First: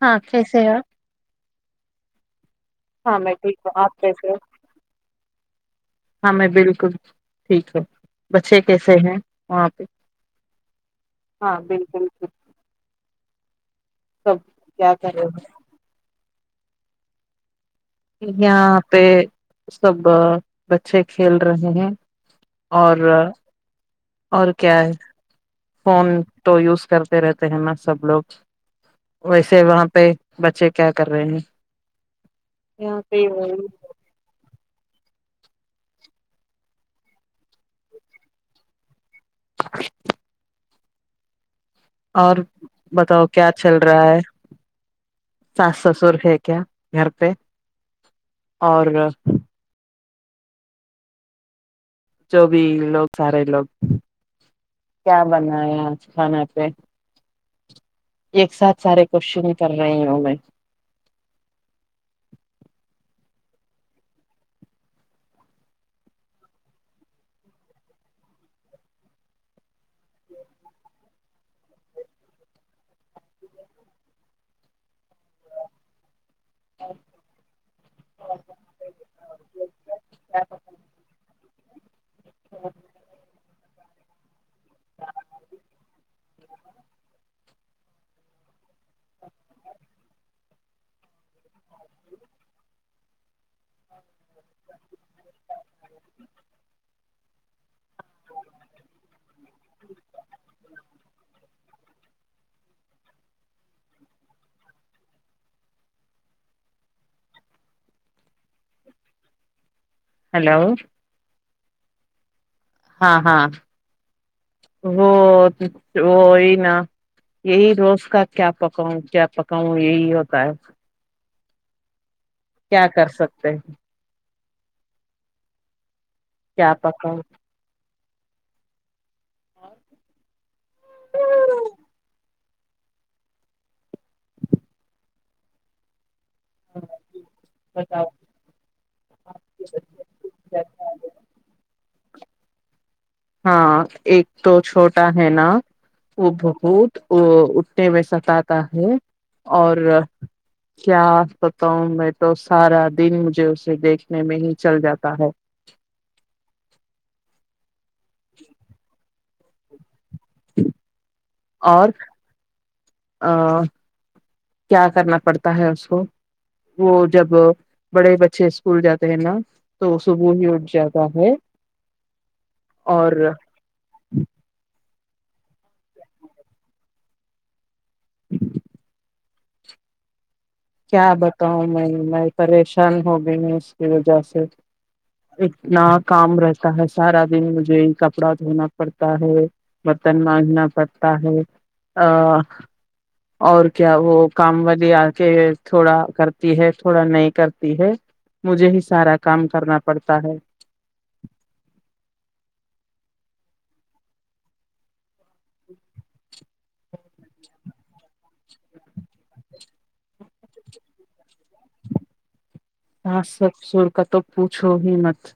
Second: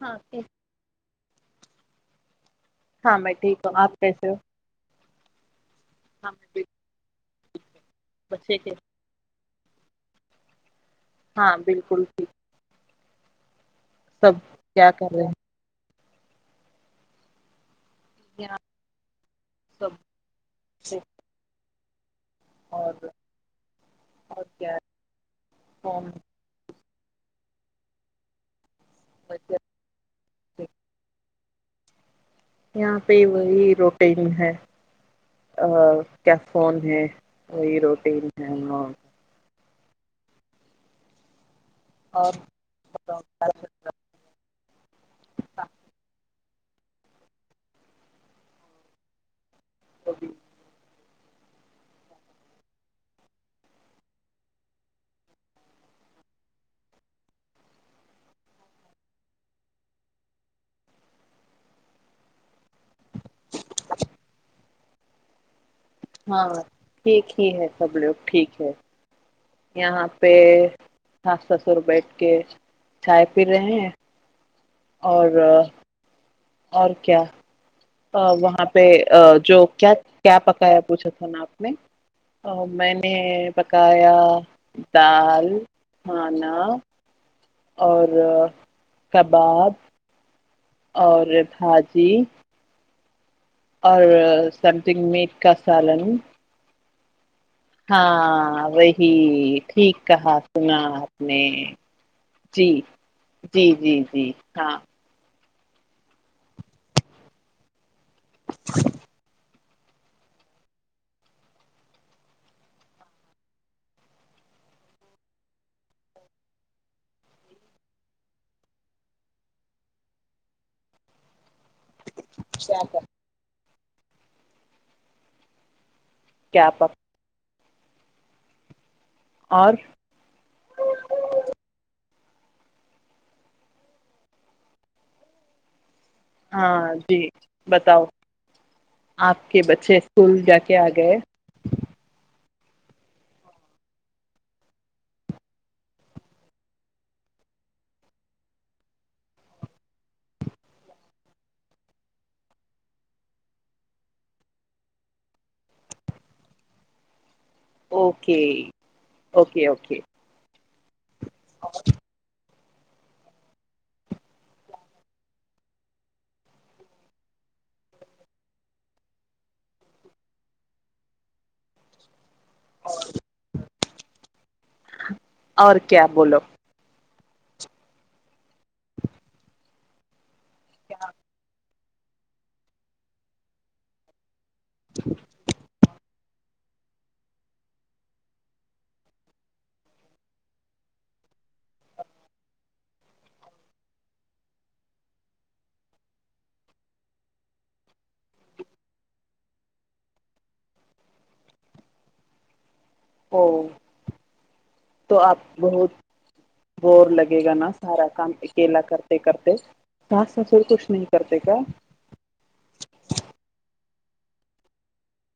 ہاں کیسے ہے ہاں میں ٹھیک آپ کیسے ہاں میں بالکل ٹھیک ہے بچے کیسے ہیں ہاں ہاں بالکل ٹھیک سب کیا کر کرے رہے ہو ہیں یہاں پہ سب بچے کھیل رہے ہیں اور اور کیا ہے فون تو یوز کرتے رہتے ہیں نا سب لوگ ویسے وہاں پہ بچے کیا کر رہے ہیں یہاں پہ وہی روٹن ہے کیفون ہے وہی روٹین ہے ہاں [inaudible] اور بتاؤ کیا چل رہا ہے ساس سسر تھے کیا گھر پہ اور [inaudible] جو بھی لوگ سارے لوگ کیا بنایا کھانا پہ ایک ساتھ سارے کوشچن کر رہی ہوں میں ہاں ٹھیک ہی ہے سب لوگ ٹھیک ہے یہاں پہ ساس سسر بیٹھ کے چھائے پی رہے ہیں اور اور کیا وہاں پہ جو کیا کیا پکایا پوچھا تھا نا آپ میں میں نے کا یہ دال آانہ اور کباب اور ہاں جی اور سم تھنگ میٹ کا سالن ہاں وہی ٹھیک کہا سنا آپ نے جی جی جی جی ہاں [inaudible] ہلو ہاں ہاں وہ وہی نا یہی روز کا کیا پکاؤں کیا پکاؤں یہی ہوتا ہے کیا کر سکتے ہیں کیا چاہ پک پکا اور ہاں جی بتاؤ آپ کے بچے اسکول جا کے آ گئے ہاں ایک تو چھوٹا ہے نا وہ بہت ا اٹھنے میں ستا ہے اور کیا بتا ہوں میں تو سارا دن مجھے اسے دیکھنے میں ہی چل جاتا ہے اوکے اوکے اوکے اور ا کیا کرنا پڑتا ہے اس کو وہ جب بڑے بچے اسکول جاتے ہیں نا تو صبح ہی اٹھ جاتا ہے اور اور کیا بولو کیا بتاؤ میں میں پریشان ہو گئی ہوں اس کی وجہ سے [unintelligible] ایکنا [inaudible] کام رہتا ہے سارا دن مجھے کپڑا دھونا پڑتا ہے برتن ماندھنا پڑتا ہے ا اور کیا وہ کام والی آ کے [unintelligible] تھوڑا کرتی ہے تھوڑا نہیں کرتی ہے مجھے ہی سارا کام کرنا پڑتا ہے [unintelligible] او [inaudible] تو آپ بہت بور لگے گا نا سارا کام [unintelligible] لا کرتے کرتے سس نہ سر کوش نہیں کرتے کا [unintelligible] ساس سسر کا تو پوچھو ہی مت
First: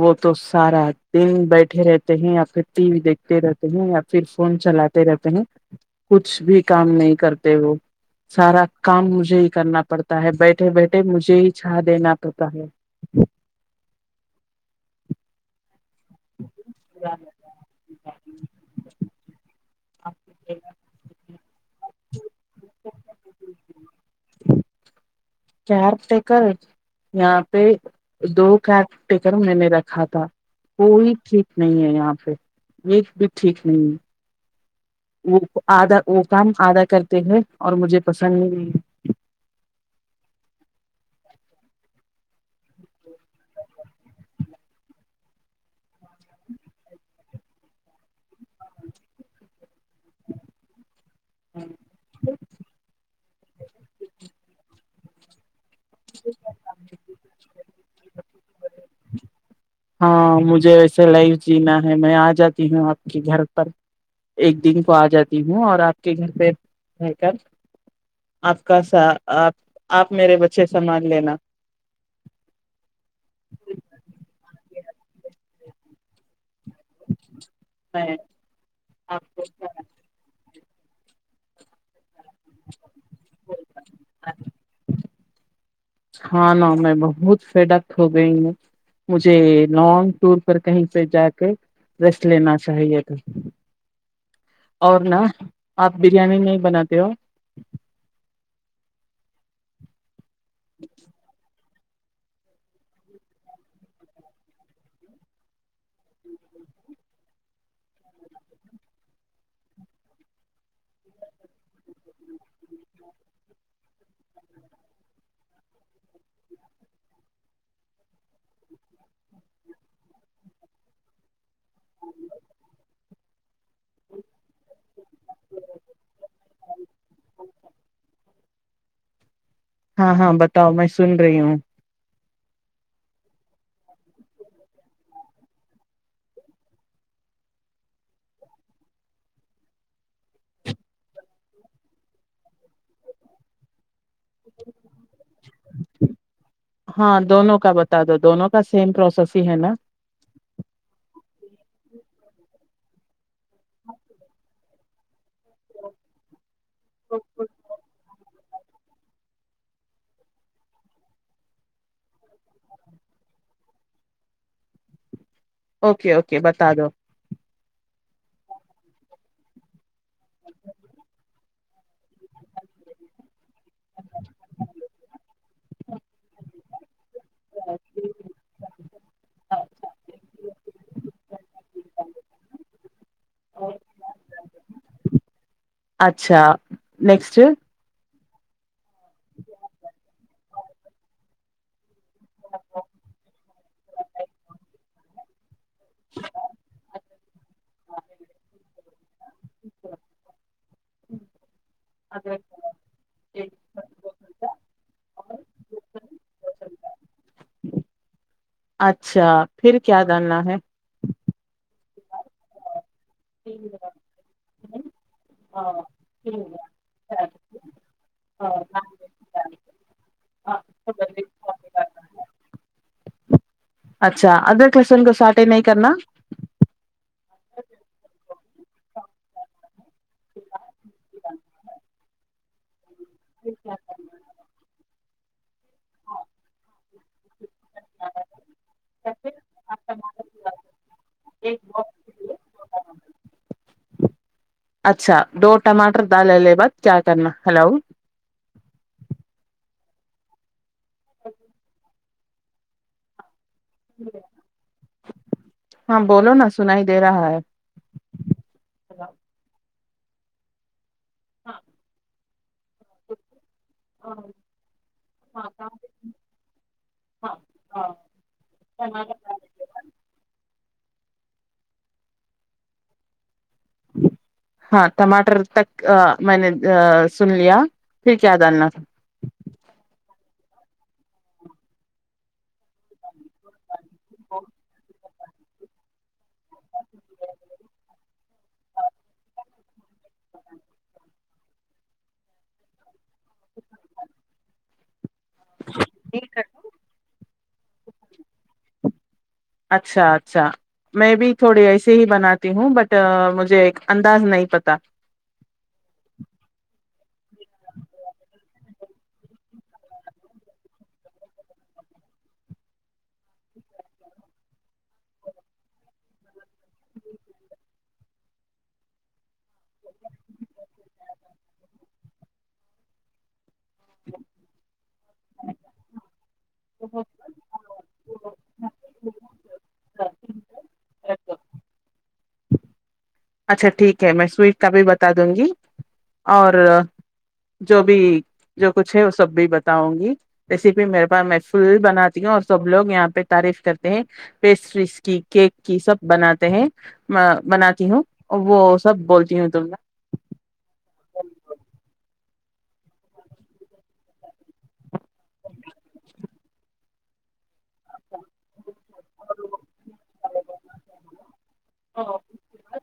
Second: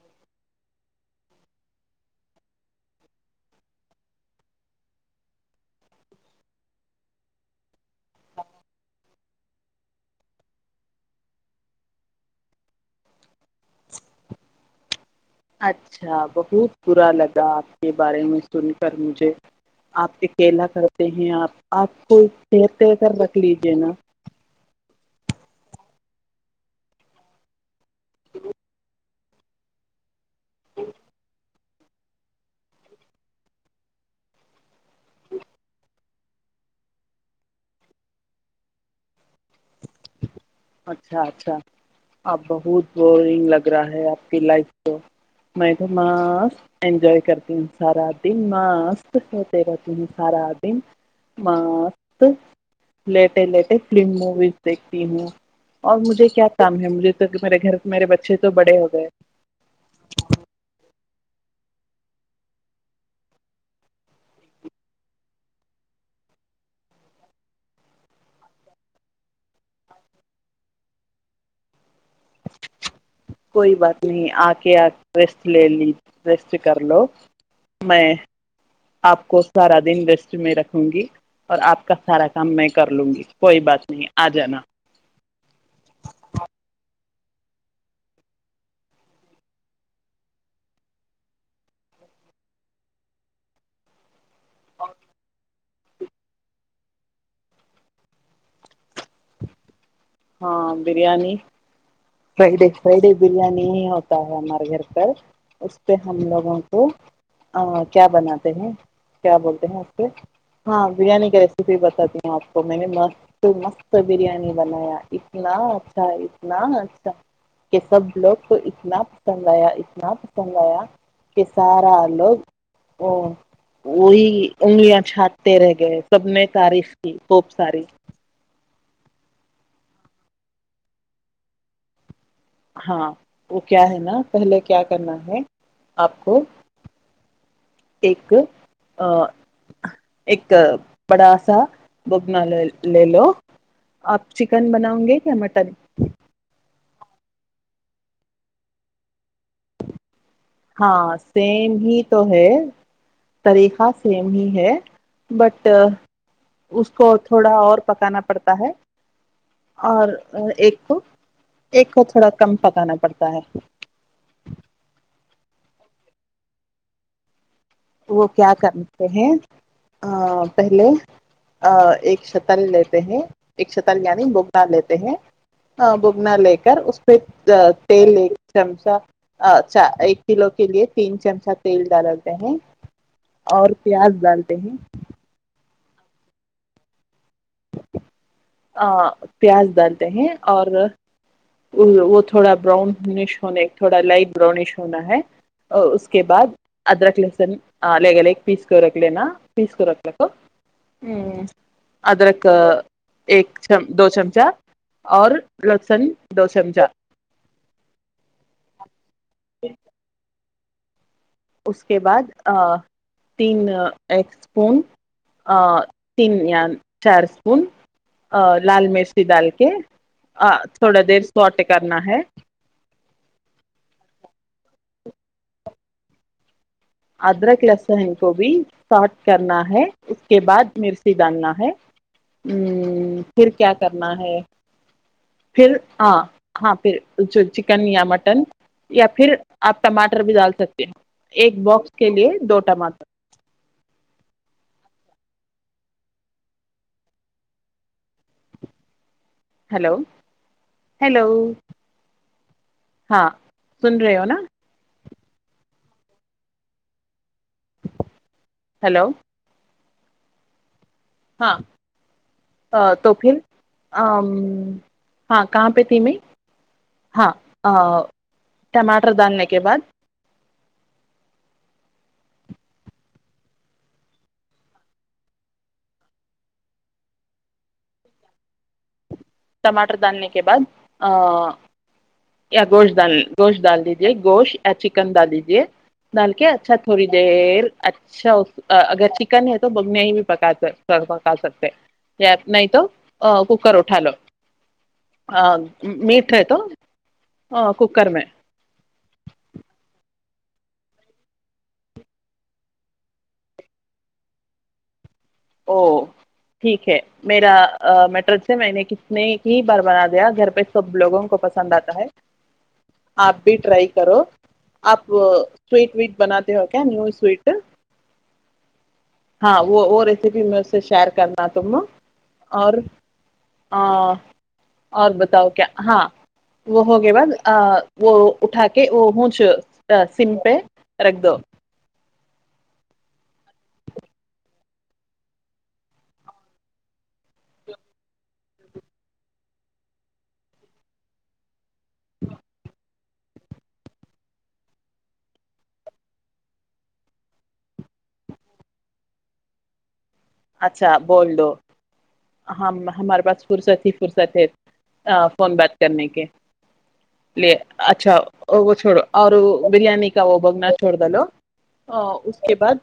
وہ تو سارا دن بیٹھے رہتے ہیں یا پھر ٹی وی دیکھتے رہتے ہیں یا پھر فون چلاتے رہتے ہیں کچھ بھی کام نہیں کرتے وہ سارا کام مجھے ہی کرنا پڑتا ہے بیٹھے بیٹھے مجھے ہی [unintelligible] اھا دینا پتا ہے [unintelligible] [inaudible] اچھا [inaudible] اچھا بہت برا لگا آپ کے بارے میں سن کر مجھے آپ اکیلا کرتے ہیں آپ آپ کو تتے کر رکھ لیجیے نا [unintelligible] چار کر یہاں پہ دو کٹ کر میں نے رکھا تھا وہی ٹھیک نہیں ہے یہاں پہ یہ بھی ٹھیک نہیں ہے وہ آدا وہ کام آدا کرتے ہیں اور مجھے پسند نہیں اچھا اچھا اب بہت بورنگ لگ رہا ہے آپ کی لائف کو میں م انجوائے کرتا سارا دن مست ہوتے رہ ت سارا دن مس ے فلم مووی دیکھتی ہوں اور مجھے کیا کام ہے مجھے تو میرے گھر میرے بچے تو بڑے ہو گئے ہاں مجھے ویسے لائو جینا ہے میں آ جاتی ہوں آپ کے گھر پر ایک دن کو آ جاتی ہوں اور آپ کے گھر پہ رہ کر آپ کا سا آپ آپ میرے بچے سامان لینا کوئی بات نہیں آ کے آ ریسٹ لے لی رس کر لو میں آپ کو سارا دن ریسٹ میں رکھ ہوں گی اور آپ کا سارا س میں کر لوں گی کوئی بات نہیں ہے آ جانا ہاں نہ میں بہت فڈک ہو گئی ہوں مجھے لانگ ٹور پر کہیں پہ جا کے ریسٹ لینا چاہیے تھا اور نا آپ بریانی نہیں بناتے ہو ہاں بریانی فرائیڈے فرائیڈے بریانی ہی ہوتا ہے ہمارے گھر پر اس پہ ہم لوگوں کو کیا بناتے ہیں کیا بولتے ہیں اسہ ہاں بریانی کا ریسیپی بتاتی ہوں آپ کو میں نے مست مست بریانی بنایا اتنا اچھا اتنا اچھا کہ سب لوگ کو اتنا پسند آیا اتنا پسند آیا کہ سارا لوگ ا وہی انگلیاں چھانٹتے رہ گئے سب نے تاریخ کی خوب ساری ہاں ہاں بتاؤ میں سن رہی ہوں ہاں وہ کیا ہے نا پہلے کیا کرنا ہے آپ کو ایک ا ایک بڑا سا بگنا لے لے لو آپ چکن بناؤ گے کیا مٹن ہاں دونوں کا بتا دو دونوں کا سیم پروسیس ہی ہے نا ہاں سیم ہی تو ہے طریقہ سیم ہی ہے بٹ اس کو تھوڑا اور پکانا پڑتا ہے اور ایک کو ایک کو تھوڑا کم پکانا پڑتا ہے اوکے اوکے بتا دو وہ کیا کرتے ہیں پہلے ایک شتل لیتے ہیں ایک شتر یعنی بگنا لیتے ہیں بگنا لے کے اس پہ تیل ایک چمچا ایک کلو کے لیے تین چمچا تیل ڈالتے ہیں اور پیاز ڈالتے ہیں اچھا نیکسٹ پیاز ڈالتے ہیں اور وہ تھوڑا براؤنش ہونے تھوڑا لائٹ براؤونش ہونا ہے اور اس کے بعد ادرک لہسن الگ الگ پیس کرک ل نا [inaudible] پیس کوورک لک ہ ادرک ایک چم دو چمچہ اور لسن دو چمچہ نا ہے [inaudible] اس کے بعد تین ایک اسپون تین چار اسپون لال مرچی ڈال کے تھوڑا دیر سوٹ کرنا ہے اچھا ادر کشن کو سارٹے نہیں کرنا ادرک لسن کو بھی ساٹ کرنا ہے اس کے بعد مرسی دانا ہے ہوں پھر کیا کرنا ہے پھر ہ ہاں پھر چکن یا مٹن یا پھر آپ ٹماٹر بھی ڈال سکتے ہیں ایک باکس کے لیے دو ٹماٹر اچھا دو ٹماٹر ڈالے بعد کیا کرنا ہلو ہلو [inaudible] ہیلو [inaudible] ہاں سن رہ ہو ن ہاں بولو نا سن ہی دے رہا ہے ہلو ہاں ا توفین ہاں کہاں پہ تھی میں ہاں ٹماٹر ڈالنے ہے کے بعد ہاں ٹماٹر تک میں نے سن لیا پھر کیا جاننا تھا ٹماٹر ڈالنے کے بعد یا گوشت ڈال گوشت ڈال دیجے یہ گوش آچ چکن ڈال دیجے ڈال کے اچھا تھوڑی دیر اچھا اگر چکن ہے تو بم نہیں بھی پکا پکا سکتے یا نہیں تو کوکر اٹھا لو ہاں میٹ ہے تو ہاں ککر میں اچھا اچھا میں بھی تھوڑی ایسے ہی بناتی ہوں بٹ مجھے ایک انداز نہیں پتا او ٹھیک ہے میرا میٹر ہے میں نے کت نے ہی بار بنا دیا گھر پہ سب لوگوں کو پسند آتا ہے آپ بھی ٹرائی کرو آپ سویٹ ویٹ بناتے ہو کیا نیو سوٹ ہاں وہ پھر بھی میں اسے شیئر کرنا تم اور ہاں اور بس بتاؤ کیا ہاں وہ ہوگے بس وہ اٹھا کے وہ ہ سمپے رکھدو اچھا ٹھیک ہے میں سویٹ کا بھی بتا دوں گی اور جو بھی جو کچھ ہے وہ سب بھی بتاؤں گی ریسیپی میرے پاس میں فل بناتی ہیں اور سب لوگ یہاں پہ پہ تعریف کرتے ہیں پیسٹریز کی کیک کی سب بناتے ہیں بناتی ہوں وہ سب بولتی ہے اچھا بول دو ہم ہمارے پاس فرصت ہی فرصت ہے فون بات کرنے کے لے اچھا چھڑو اور بریانی کا وہ بگنا چھوڑ د لو اس کے بعد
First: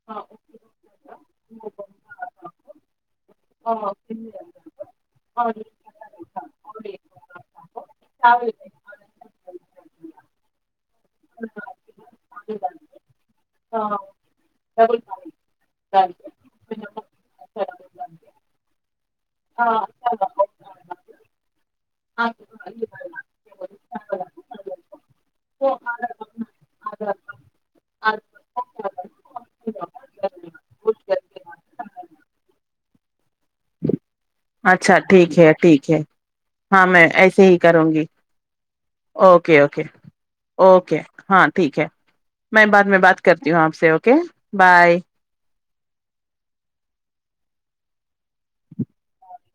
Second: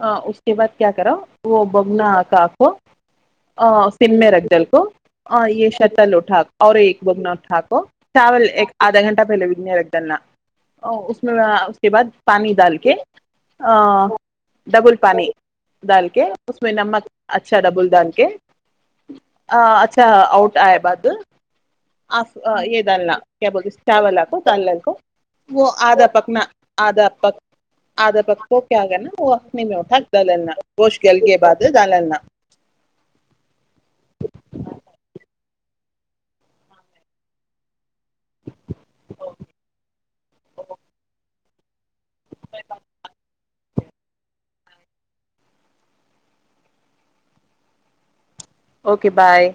ہاں اس کے بعد کیا کرا وہ بگنا کاخو ہ سم میں رکھ جل کو ہ یہ شتل اٹھا اور ایک جگ نھ ٹھاکر چاول ایک آدھ گھٹے پہلے ودیا رکھ ڈالنا اس میں اس کے بعد پانی ڈال کے ڈبل پانی ڈال کے اس میں نمک اچھا ڈبل ڈال کے اچھا آؤٹ آئے بعد آف یہ ڈالنا کیا بولتے چاولا کو تالل کو وہ آدھا پکنا آدھا پک آدھا پک کو کیا کر نا اوٹک دالنا پوش کےل کے بعاد جالنا اچھا ٹھیک ہے ٹھیک ہے ہاں میں ایسے ہی کروں گی اوکے اوکے اوکے ہاں ٹھیک ہے میں بعد میں بات کرتی ہوں آپ سے اوکے بائے اوکے بائے